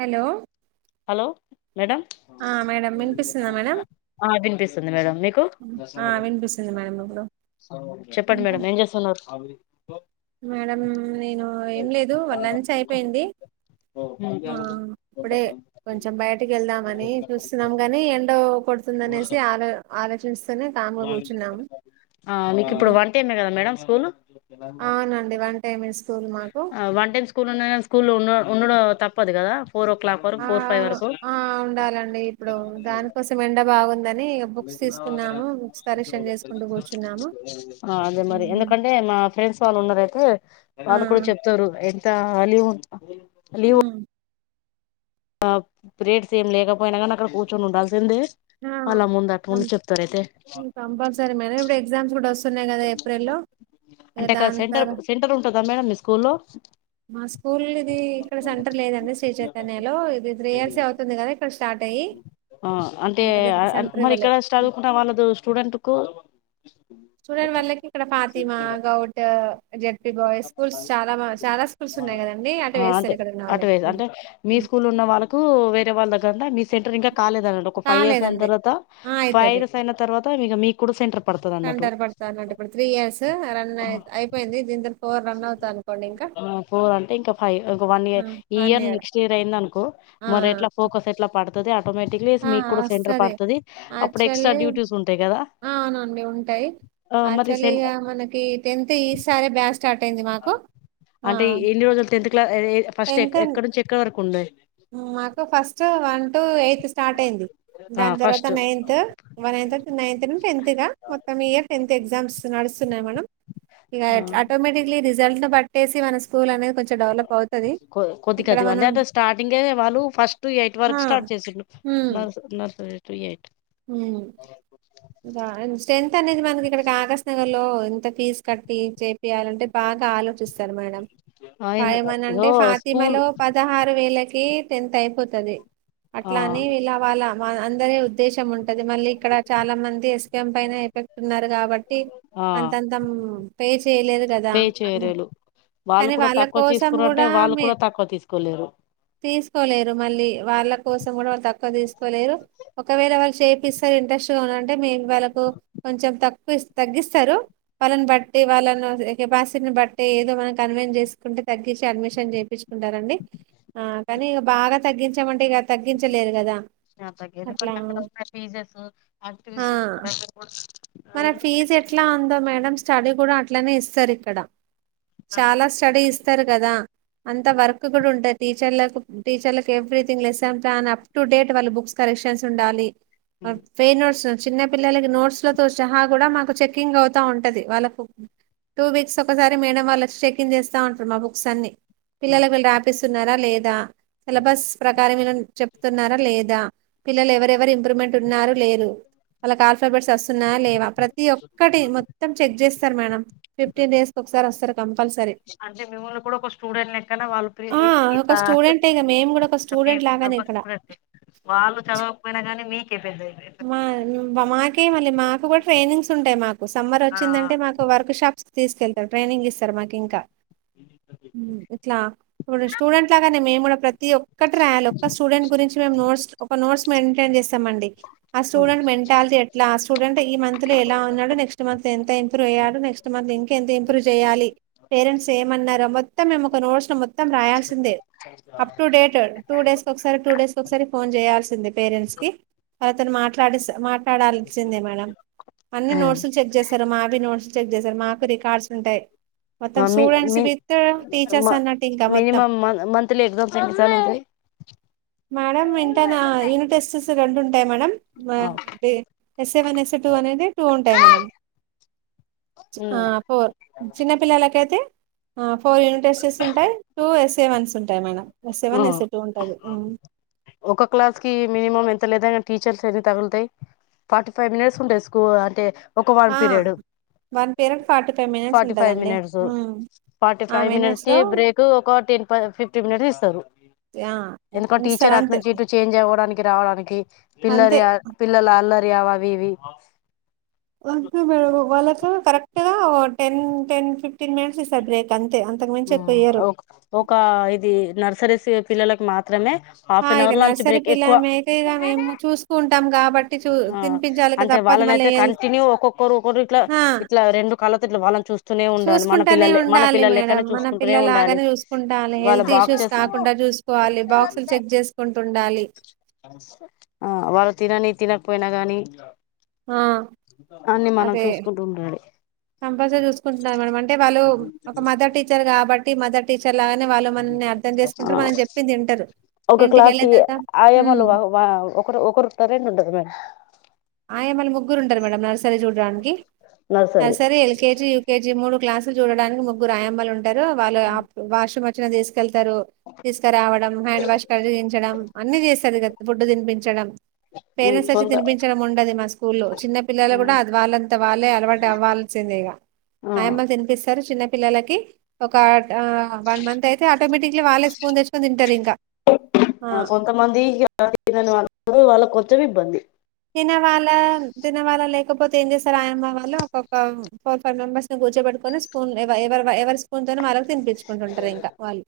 hello hello madam ఆ madam వినిపిస్తుందా madam ఆ వినిపిస్తుంది మేడం నీకు ఆ వినిపిస్తుంది మేడం ఇప్పుడు చెప్పండి ఇంకా మేడం ఏం జేస్తున్నారు మేడం నేను ఏం లేదు వాళ్ళ్ లంచైపోయింది ఆ ఇప్పుడే కొంచెం బయటకి ఎల్దామనీ చూస్తున్నాం గని ఎండో కొడ్తుంద్ అనేసి ఆలో ఆలోచింస్త్ ఆ మీకిప్పుడు వన్ టెన్ గదా మేడం స్కూలు అవునండి వన్ టైమ్ స్కూల్ మాకు ఆ వన్ టైం స్కూల్ ఉన్నగ స్కూల్లోన్నా ఉండుడూ తప్పదు గదా ఫోర్ ఓ క్లాక్ వరక్ ఆ ఫోర్ ఫైవ్ వరకు ఆ ఉండాలండి ఇప్పుడు దానికోసం ఎండ బాగుందని ఇగ బుక్స్ తీసుకున్నాము బుక్స్ కరెక్షన్ చేసుకుంటూ కూర్చున్నాము ఆ అదే మరి ఎందుకంటే మా ఫ్రెండ్స్ వాళ్ళు ఉన్నారైతే ఆ వాళ్ళు కూడా చెప్తారు ఎంత అలీవు హు ఆ రేట్స్ ఏం లేకపోయినా కాని అక్కడ కూర్చొనుండాల్సిందే అలా ముందట్న ఆ ముందు చెప్తారా అయితే కంపల్సరీ మేడం ఇప్పుడు ఎగ్జామ్స్ కూడా వస్తున్నాయి కదా ఏప్రిల్లో ఇగ అంటే అక్కడ దాని సెంటర్ తర సెంటరుంటదా మేడం మీ స్కూల్లో మా స్కూల్దీ ఇక్కడ సెంటర్లేదండి శ్రీ చైతన్య లో ఇది త్రీ ఇయర్సే అవుతుంది కదా ఇక్కడ స్టార్ట్ అయ్యి ఆ అంటే ఇంకా దీనికి ఆ సెంటర్ ఇవ్వలే మరిక్కడ చదువుకున్న వాళ్ళదు స్టూడెంటుకు స్టుడెంట్ వాల్లకి ఇక్కడ Fatima, govt ZP boy schools చాలా చాలా స్కూల్స్ ఉన్నాయ్గదండి అటేస్తారు ఇక్కడున్న వాళ్ళకి స్కూలున్న వాళ్ళకు వేరే వాళ్ళ కాంమ నీ సెంటర్ ఇంకా కాలేదంట ఒక ఫై ఇయర్స్ అయిన కాలేదండి తర్వాత ఆ ఫైవ్ ఇర్స్ అయిన తర్వాత ఇగ మీకు కూడా సెంటర్ పడుతది అన్నట్టు కంటారు పడతాన్నట ఇప్పుడు త్రీ ఇయర్స్ రన్ అయిపోయింది దీతర్వాత ఆ ఫోర్ అంటే ఇంకా ఫైవ్ ఓక వన్ ఇయర్ ఈ ఇయర్ నెక్స్ట్ ఇయర్ అయిందనుకో ఆ మరి ఎట్లా ఫోకస్ ఎట్లా పడతు ఆటోమేటిక్లీ ఆ మీకు కూడా సెంటర్ వస్తది పడ్తది అప్పుడు ఎక్స్ట్రా డ్యూటీస్ ఉంటాయి కదా అవును అవును ఉంటాయి ఆ మరి సె యాక్చువలీగ మనకి టెన్త్ ఈ సరే బ్యాస్ స్టార్ట్ అయింది మాకు ఆ ఎది ఫస్ట్ ఎ టెన్త్ ఎక్కడ నుంచి ఎక్కడ వరకు ఉంది మాకు ఫస్ట్ వన్ టు ఎయిత్ స్టార్టైది ఆ దాన్తర్వాత ఫస్ట్ నైన్త్ వన్త్ నైన్త్ నుంచి టెన్త్ గా మొత్తం ఇయర్ టెన్త్ ఎగ్జామ్స్ నడుస్తు ఇగ మనం ఆ ఆటోమేటిక్లి రిజల్ట్సు బట్టి కొ కొది ఇక్కడ కొది మనం అందంత స్టార్టింగే వాళ్ళు ఫస్ట్ ఆ ఎయిట్వరకు స్టార్ట్ చేసిళ్ళు నర్ నర్సరీటు ఎయిట్ ఉహ్ గా స్ట స్ట్రీన్ అనేది మనకిక్కడ కాకశ్నగర్ లో ఇంత ఫీజ్ కట్టి చె చేయాలంటే బాగా ఆలోచిస్తారు మేడం ఆ ఎందు ఇగో ఫైమనంటే స్కూల్ ఫాతిమలో పదహారు వేలకి టె టెన్త్ అయిపోతుది ఆ అట్లా అని ఇలా వాళ్ళ మ అందరి ఉద్దేశం ఉంటది మళ్ళీక్కడ చాలా మంది ఎస్కం పైన ఎఫెక్టున్నారు కాబట్టి ఆ అంతంతం పే చేయలేదు కదా పే అని చేయలేరు వాళ్ళు కూడా తక్కువ తీసుకురు అంటే వాళ్ళు కూడా తక్కువ తీసుకోలేరు తీసుకోలేరు మళ్ళీ వాళ్ళ కోసం కూడా వాళ్ళు తక్కువ తీసుకోలేరు ఒకవేళ వాళ్ళు చేపిస్తారు ఇంట్రెస్ట్ గా ఉన్నరంటే మేము వాళ్ళకు కొంచెం తక్కువ తగ్గిస్తారు వాళ్ళన్బట్టి వాళ్ళని కె పాసిటీని బట్టి ఏదో మనం కన్వెన్ చేసుకుంటే తగ్గించి అడ్మిషన్ చేపించు ఉంటారండి ఆ కానీ ఇక బాగా తగ్గించామంటే ఇక తగ్గించలేదు గదా నా దగ్గరెకే అక్కడ ఉన్న ఫీజ్స్ ఆక్టివిస్ పారెంట్ రిపొట్స్ మనకి ఫీజ్ ఎట్లా అందో మేడం స్టడీ కూడా అట్లనే ఇస్తారిక్కడ చాలా స్టడీ ఇస్తార్గదా అంత వర్క్ కూడా ఉంటది టీచర్లకు టీచర్లకేవ్రీథింగ్ లెసన్ ప్లాన్ అప్టుడే వాళ్ళు బుక్స్ కర క్యూషన్స్ ఉండాలి ఫెర్నోట్స్ చిన్న పిల్లలకి నోట్స్ నోట్లులతో సహా కూడా మాకు చెకింగ్ అవుతా ఉంటది వాళ్ళకు టూ వీక్స్ ఒకసారి మేడేం వాళ్ళ చెకింగ్ చేస్తా ఉంటారు మా బుక్సన్ని పిల్లలకు విళ్ళు రాపిస్తున్నారా లేదా సెలబస్ ప్రకారం విళ్ళని చె చెప్తునరా లేదా పిల్లలు ఎవరెవరు ఇంప్రూవ్మెంటున్నారు లేరు వాళ్ళ ఆల్ఫాబెట్స్ వస్తున్నా లేవా ప్రతి ఒక్కటి మొత్తం చెక్ చేస్తారు మేడం ఫిఫ్టీన్ డేస్ ఒకసారి వస్తారు కంపల్సరీ అంటే మిమ్మల్ని కూడా ఒక స్టూడెంట్ లెక్కనే వాళ్ళు [inaudible] ఆ ఒక స్టూడెంటే ఇగ మేము కూడా ఒక స్టూడెంట్ లాగానే ఇక్కడ కరెక్టే వాళ్ళు చదవకపోయినా కానీ మీకిబందియి మా మాకే మళ్ళీ మాకు కూడా ట్రైనింగ్స్ ఉంటాయ్ మాకు ఆ సమ్మరోచ్చిందంటే మాకు వర్క్ షాప్స్ తీస్కెళ్తారు ట్రైనింగ్ ఇస్తారు మాక్ ఇంకా ఊమ్ ఇట్లా ఇప్పుడు స్టూడెంట్ లాగానే మేమ్ కూడా ప్ర ప్రతి ఒక్కటి రాయాలి ఒక్క స్టూడెంట్ గురించి మేమ్ నోట్స్ ఒక నోట్స్ మైంటైన్ చేస్తామండి ఆ స్టూడెంట్ మెంటాలిటీ ఎట్లా ఆ స్టూడెంట్ ఈ మంత్ లో ఎలా ఉన్నాడు నెక్స్ట్ మంత్ ఎంత ఇంప్రూవ్ అయ్యాడు నెక్స్ట్ మంత్ ఇంక ఎంత ఇంప్రూవ్ చేయాలి పేరెంట్స్ ఏమ్ అన్నారో మొత్తం మేమ్ ఒక నోట్స్ ట్స్ మొత్తం రాయాల్సిందే up to date two days ఒక్సారి టూ డేస్ ఒక్సారి ఫోన్ చేయాల్సిందే పేరెంట్స్ కి తన్ మాట్లాడిస్ మాట్లాల్సిందే మేడం అన్ని నోట్స్లు చెక్ చే స్తారు మావి నోట్స్ చెక్ చేసారు మాకు రికార్డ్స్ ఉంటాయి మొత్తం ఆ మీ స్టూడెంట్స్ మీ విత్ టీచర్స్ అన్నట్టు ఇంకా మొత్తం మినిమం మంత్లీ ఎగ్జామ్స్ ఎన్నిసార్లు ఉంటాయి మేడం వింటానా యూనిట్ టెస్ట్స్ రెండు ఉంటాయి మేడం మ అంటే ఎస్ఏ వన్ ఎస్ఏ టూ అనేది టూ ఉంటాయి మేడం ఆ పోర్ చిన్నపిల్లలకైతే ఆ ఫోర్ యూనిట్ టెస్టెస్ ఉంటాయి టూ ఎస్ఏ వన్స్ ఉంటాయి మేడం ఎస్ఏ ఆ వన్ ఎస్ఏ టూ ఉంటుంది ఒక క్లాస్ కి మినిమం ఎ తెల్లేద టీచర్స్ ఎన్ని తగుల్తాయి ఫార్టీ ఫైవ్ మినేట్స్ ఉంటాయి స్కూల్ అంటే ఒక one period one period forty five minutes forty five ఉంటదండి మినిట్స్ ఫార్టీ ఆ ఫైవ్ మినేట్స్ మినిట్స్ కి లో బ్రేక్ ఒక టెన్ ఫ ఫిఫ్టీన్ మినేట్స్ ఇస్తారు ఆ ఎందుకో ఇస్తారు టీచర్ అట్ అంతే నుంచి ఇటు చేంజ్ అవ్వడానిక్ రావడానికి అంతే పిల్లరి అల్ పిల్లల అల్లరి అవి ఇవి అంతే మేడం వాళ్ళకు కరెక్ట్ గా టెన్ టెన్ ఫిఫ్టీన్ మినేట్స్ ఇస్తార్ బ్రేక్ అంత్ ఉ ఒక్ ఒక ఇది నర్సరీస్ పిల్లలకు మాత్రమే ఆ, హాఫ్ అన్ ఇక అవర్ లంచ్ నర్సరీ బ్రేక్ ఎక్కువ పిల్లమే అయితే ఇక మేము చూసుకుంటాం కాబట్టి చూ ఆ తినిపించాలి కదా అంటే తప్పదు వాళ్ళన్ మళ్ళీ అయితే హెల్త్ కంటిన్యూ ఒక్కొక్కరు ఒకోరిట్ల ఇట్లా రెండు కళ్ళతో ఇట్లా వాళ్ళన్ చూస్ చూస్కుంటానే ఉండాలి మేడం మనం చూసుకుంటూనే ఉండాలి పిల్లల్లాగానే చూస్కుంటాలే వాళ్ళ హెల్త్ ఇష్యూస్ బాక్సెస్ కాకుండా చూస్కోవాలి బాక్సలు చెక్ చేస్కుంటుండాలి అల్లి ఆ వాళ్ళు తినని తినకపోయినా గానీ ఆ అన్ని మనం అదే చూస్కుంటు ఉండాలి కంపల్సరీ చూస్కుంటున్నారు మేడం అంటే వాళ్ళు ఒక మదర్ టీచర్ కాబట్టి మదర్ టీచర్ లాగానే వాళ్ళు మనల్ని అర్థం చేసుకుంటారు ఆ మనం చెప్పింది వింటారు ఒక ఇంటికి క్లాస్ వెళ్ళిన కి తర్వాత హ్మ్ ఆయమ్మలు వ వ ఒకరు ఒకరు ఉంటారా రెండు ఉంటారా మేడం ఆయమ్మలు ముగ్గురు ఉంటారు మేడం నర్సరీ చూడ్డానికి నర్సరీ ఎల్కేజీ యూకేజీ మూడు క్లాసులు చూడడానికి ముగ్గురు ఆయమ్మలు ఉంటారు వాళ్ళు అప్ వాష్రూమ్ వచ్చిన తీస్ కెళ్తారు తీస్కారవడం హ్యాండ్ వాష్ కలిగించడం అన్ని చేస్తారు కద్ ఫుడ్డు తినిపించడం పేరెంట్స్ అచ్చి కొంత తినిపించ్ చడానికి ఉండది మా స్కూల్లో చిన్న పిల్లల కూడా అది వాళ్ళంతా వాళ్ళే అలవాటు అవ్వాల్సిందే ఇగా ఆయమ్మలు తినిపిస్తారు చిన్న పిల్లలకి ఒక ఆ వన్ మంత్ అయితే ఆటోమేటిక్లీ వాళ్ళే స్పూన్ తెచ్కోన్ తింటార్ ఇంకా ఆ కొంతమంది [inaudible] వాళ్ళ కొంచెం ఇబ్బంది తిన వాల తినవళ్ళ లేకపోతే ఏం చేస్తార్ ఆయమ్మ వాళ్ళు ఒకొక్క ఫోర్ ఫైవ్ మెంబర్స్ ని కూర్చోబెట్ కొని స్పూన్ ఎవ ఎవర్ వ ఎవరి స్పూన్ తోని మరద్ తిన్పించుకుంటుంటారు ఇంకా వాళ్ళు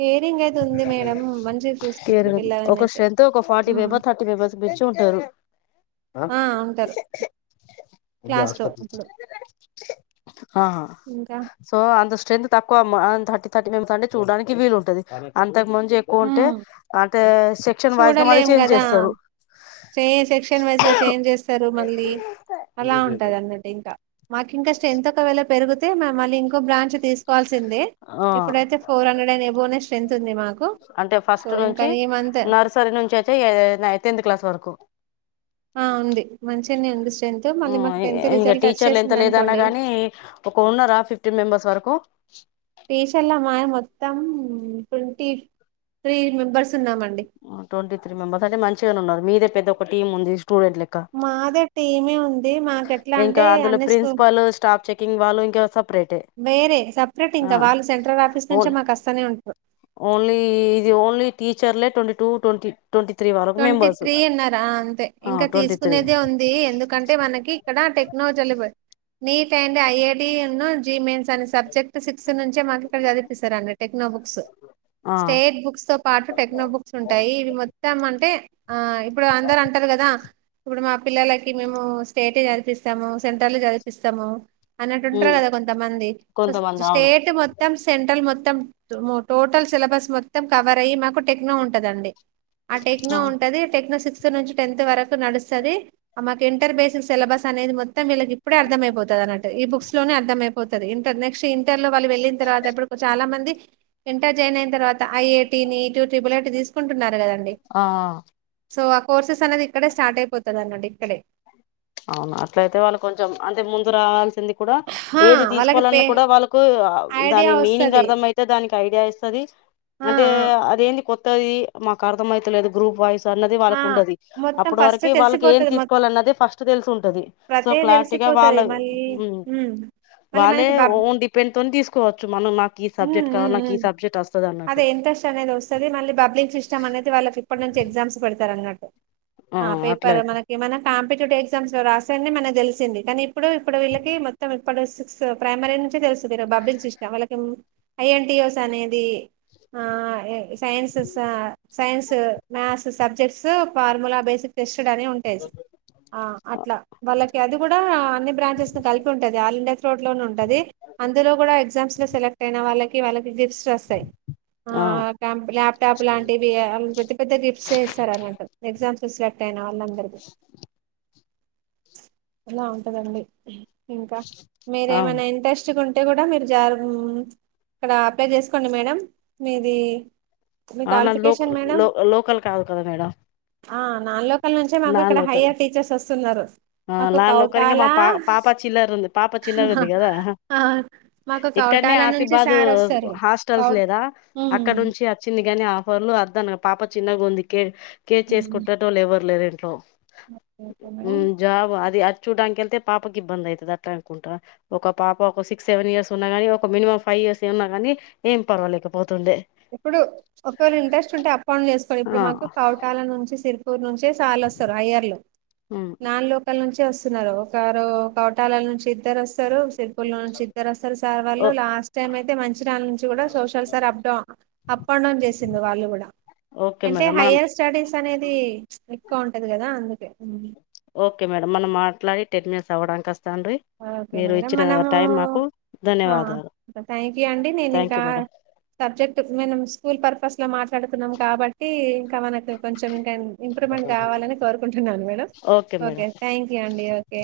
కేరింగ్ అయితే ఉంది మేడం మంచిగా చూసుకుంటారు కేర్ళం పిల్లలని ఒక అయితే స్ట్రెంత్ ఒక forty um member thirty members మించి ఉంటారు ఆ ముందు క్లాస్ లో అస్పత్రికి ఇప్పుడు ఆహ ఇంకా సో అంత్ స్ట్రెంత్ తక్కువ్ అమ్మా అన్ థర్టీ థర్టీ మేమ్ సండే చూడ్డానికి వీల్ ఉంటది అంతక్ మించి ఎక్కువుంటే ఉమ్ అంటే సెక్షన్ వైజ్ గా మల్లీ చూడలేం చేంజ్ కదా చేస్తారు చే సెక్షన్ వైజ్ గా చేంజ్ చేస్తారు మళ్ళీ అలా ఉంటది అన్నటింకా మాక్ ఇంకా స్ట్రెంత్ ఒక వెళ్ పెరుగుతే మ మళ్ళి ఇంకో బ్రాంచ్ తీసుకోవాల్సిందె ఆ ఇప్పుడైతే ఫోర్ హండ్రెడెండ్ ఏబొనె స్ట్రెంత్ తుంది మాకు సో ఇంకా ఈ మంత్ పట్ నుంచైతే నై టెన్త్ క్లాస్ వరకు ఆ ఉంది మంచినే ఉంది స్ట్రెంత్ మళ్ళీ మాకు టెన్త్ ఇంకా రిజల్ట్ ఒచ్చేసిందనుకోండి ఉన్నర ఫిఫ్టీన్ మెంబర్స్ వరకు టీషల్ల మాయే మొత్తం ట్వంటీ త్రీ మెంబర్స్ ఉన్నామండి ట్వంటీ త్రీ మెంబర్స్ అంటే మంచిగనే ఉన్నరు మీదే పెద్ద ఒక టీమ్ ఉంది స్టూడెంట్ లెక్క మాదె టీమే ఉన్ ఇంకా అందులో ప్రిన్సిపల్ స్టాఫ్ చెకింగ్ వాళ్ళు ఇంకేవర్ సప్ వేరే సపరేట్ ఇంకా వాళ్ళు సెంట్రల్ ఆఫీస్ నుంచే ఓన్ మాకస్తానే ఉంటరు ఓన్లీ ఇది ఓన్లీ టీచర్లే twenty two twenty twenty three వరకు ట్వంటీ మెంబర్స్ త్రీ ఉన్నర్ అ అంతే ఆ ఇంకా ట్వంటీ త్రీ తీసుకునేదే ఉంది ఎందుకంటే మనకి ఇక్కడ టెక్న నీట్ అండ్ ఐఐటీ ఉన్ను జీ మెయిన్స్ అనె సబ్జెక్ట్ సిక్ త్ నుంచే మాకు ఇక్కడ చదిపిస్తారండి టెక్నో బుక్స్ ఆ స్టేట్ బుక్స్ తో పాటు టెక్నో బుక్స్ ఉంటాయి ఇవి మొత్తం మ టే ఆ ఇప్పుడు అందరు అంటరు గదా ఇప్పుడు మా పిల్లలకి మేము స్టేటే చదిపిస్తము సెంట్రల్ చదిపిస్తము అన్నట్టు ఉంటర్రు గదా కొంతమంది సొ కొంతమంది అవును స్టేట్ మొత్తం సెంట్రల్ మొత్ త్తం టోటల్ సిలబస్ మొత్తం కవర్ అయి మాకు టెక్నో ఉంటదండి ఆ టెక్నో ఆ ఉంటది టెనో సిక్స్ త్క్ నుంచి టెన్త్ వరకు నడుస్తది అ మాకు ఇంటర్ బేస్ సిలబస్ అనేది మొత్తం వీళ్ళ కిప్పుడే అర్థమైపోత తనట్ ఈ బుక్స్ లోనే అర్థమైపోతది ఇంటర్ నెక్స్ట్ ఇంటర్ లో వాళ్ళు వెళ్ళిన్ తర్వాత ఇప్పుడు చాలా మంది ఇంటర్ జాయిన్ అయిన తర్వాత ఐఐటీ నీటు త్రిబులైటి తీసుకుంటున్నారు గదండి ఆఆ సొ ఆ కోర్సెస్ అనేది ఇక్కడే స్టార్ట్ అయిపోతదనట్టు ఇక్కడే అవున అట్లైతే వళ్ళు కొంచెం అంటే ముందు రావాల్సింది కుడా హా ఏది వాళ్ళకి తీసుకోవలన్న పే కూడా వాళ్ళ కూ దాని ఐడియా మీనింగ్ వస్తది అర్థమైతది దానిక్ ఐడియా ఇస్తది ఆ అంటే ఆ అదేంది కొత్తది మాకు అర్థం అమైతలేదు గ్రూప్ వైస్ దన్నది ఆ వాళ్ళకు ఉండది మొత్తం అప్పటి ఫస్ట్ వరకు వాళ్ళకి ఏం తెలిసిపోతది మొ తీసుకోవాలి అన్నది ఫస్ట్ తెలిసుంటది సొ ప్రతేది క్లారిటీగా వాళ్ళ తెలిసిపోతది మళ్ళీ ఉమ్ మళ్ళీ వాళ్ళే మనకి బబ్ ఓన్ డిపెండ్ తోని తీసుకోవచ్చు మనం నాకు ఈ ఉమ్ సబ్జెక్ట్ కావాలి నాకు ఈ సబ్జెక్ట్ వస్తది అన్నట్టు స్ అనేది వస్తది మళ్ళీ పబ్లింగ్ సిస్టమ్ అనేది వాళ్ళకి ఇప్పటి నుంచె ఎగ్జామ్స్ పెడ్ తరన్నట్టు ఆ అ అట్లే పేపర్ మనకి మన పంపిటేటివ్ ఎగ్జామ్స్ రాస్తెనే మనకి తెలిసింది కనీ ఇపుడు ఇప్పుడు విళ్లకీ మొత్తం ఇప్ ప్పుడు సిక్స్ ప్రైమరీ నుంచి తెలుస్తది బాబ్బ్లింగ్ సిస్టం వాళ్ళకి ఎం ఐఎన్టీయోస్ అనేది హఅ ఎ స్ సైన్స్ స science maths subjects formula basic test ట్ డని ఉంటై స్ ఆ అట్ల వాళ్ళకి అది గూడా అన్ని బ్రాంచెస్ ను కలిపి ఉంటది ఆల్ ఇండియా త్రోట్ లోను ఉంటది అందులో గుడా ఎగ్జామ్స్లో సెలెక్ట్ అయిన వాళ్ళకి వాళ్ళక్ గిఫ్ట్స్ ఒస్తయ్ ఆ క్యంప్ ల్యాప్టాప్ లాంటివి అల్ పెద్ద పెద్ద గిఫ్ట్స్ ఇస్ స్తారన్నట్టు ఎగ్జామ్స్ సెలక్ట్ అయిన వాళ్ళందరికి అలా ఉంటదండి ఇంకా మీరేమైన అవును ఇంట్రెస్ట్ గున్ టే గుడా మీరు జాబు ఇక్కడ అప్లై చేసుకోండి మేడం మీది మీ అవునా లోక క్వాలిఫికేషన్ లో లోకల్ కాదు కదా మేడం ఆహ్ నాన్ లోకల్ నుంచే మాకు ఇక్కడ హయ్యర్ టీచర్స్ వస్తున్నరు ఆహ్ లాన్ లోకల్ ఇంగ మా ప పాప చిల్లరుంది పాప చిన్నగుంది గదా అహ ఆ మాకు క్కన్నె కౌటాల నుంచి ఆసీబాదు సార్ వస్తారు కౌ హాస్టల్స్ లేదా అక్కడ ఉమ్ నుంచి వచ్చింది గని అఫ్ పర్లు వద్దన పాప చిన్నగా ఉంది కే కేర్ చేస్పెటెటోలు ఎవరు లేరు ఇంట్లో okay okay madam hmm job అది అద్ చుడానికేళ్తే పాపకి ఇబ్బంది అయితది అట్లా అనుకుంటా ఒక పాప ఒక సిక్స్ సెవెన్ ఇయర్స్ ఉన్నా గాని ఒక మినిమమ్ ఫై ఉన్నాగానీ ఏం పర్వాలేకపో ఇప్పుడు ఒకవెల ఇంట్రెస్ట్ ఉంటే అపాన్ చేస్కోండి ఇప్పుడు ఆ మాకు కౌటాల నుంచి సిరుపూర్ నుంచి వస్తె సాలు వస్తరు అయర్లు ఉమ్ నాన్ లోకల్ నుంచి స్తున్నారు ఒకరు కౌటాల నుంచి ఇద్దరు వస్తారు సిరిపుర్ లో నుంచి ఇద్దరు వస్తారు సార్ ఓ వాళ్ళు లాస్ట్ టైం అయితే మాంచెరియాల్ నుంచి కూడా సోషల్ సార్ అప్డౌ అప్ అండ్ డౌన్ చేసిలు వాళ్ళు కూడా ఓకే అంటే మేడం మనం హయ్యర్ స్టడీస్ అనేది ఎక్కువ ఉంటది కదా అందుకే ఒకే మేడం మనం మాట్లాడి టెన్ మినిట్స్ అవడానికి వస్తాండ్రి ఒకే మీరు మేడం ఇచ్చిన మనము టైం మాకు ఆ ధన్యవాదాలు థ్యాంక్ యూ అండి నేను థ్యాంక్ ఇంకా యూ మేడం సబ్జెక్ట్ మనం స్కూల్ పర్పస్లో మాట్లాడుతున్నాం కాబట్టి ఇంకా మనక్ ఇంక కొంచెం ఇంకా ఇంప్రూవ్మెంట్ కావాలని కోరుకుంటున్నాను madam okay madam okay thank you అండి ఒకే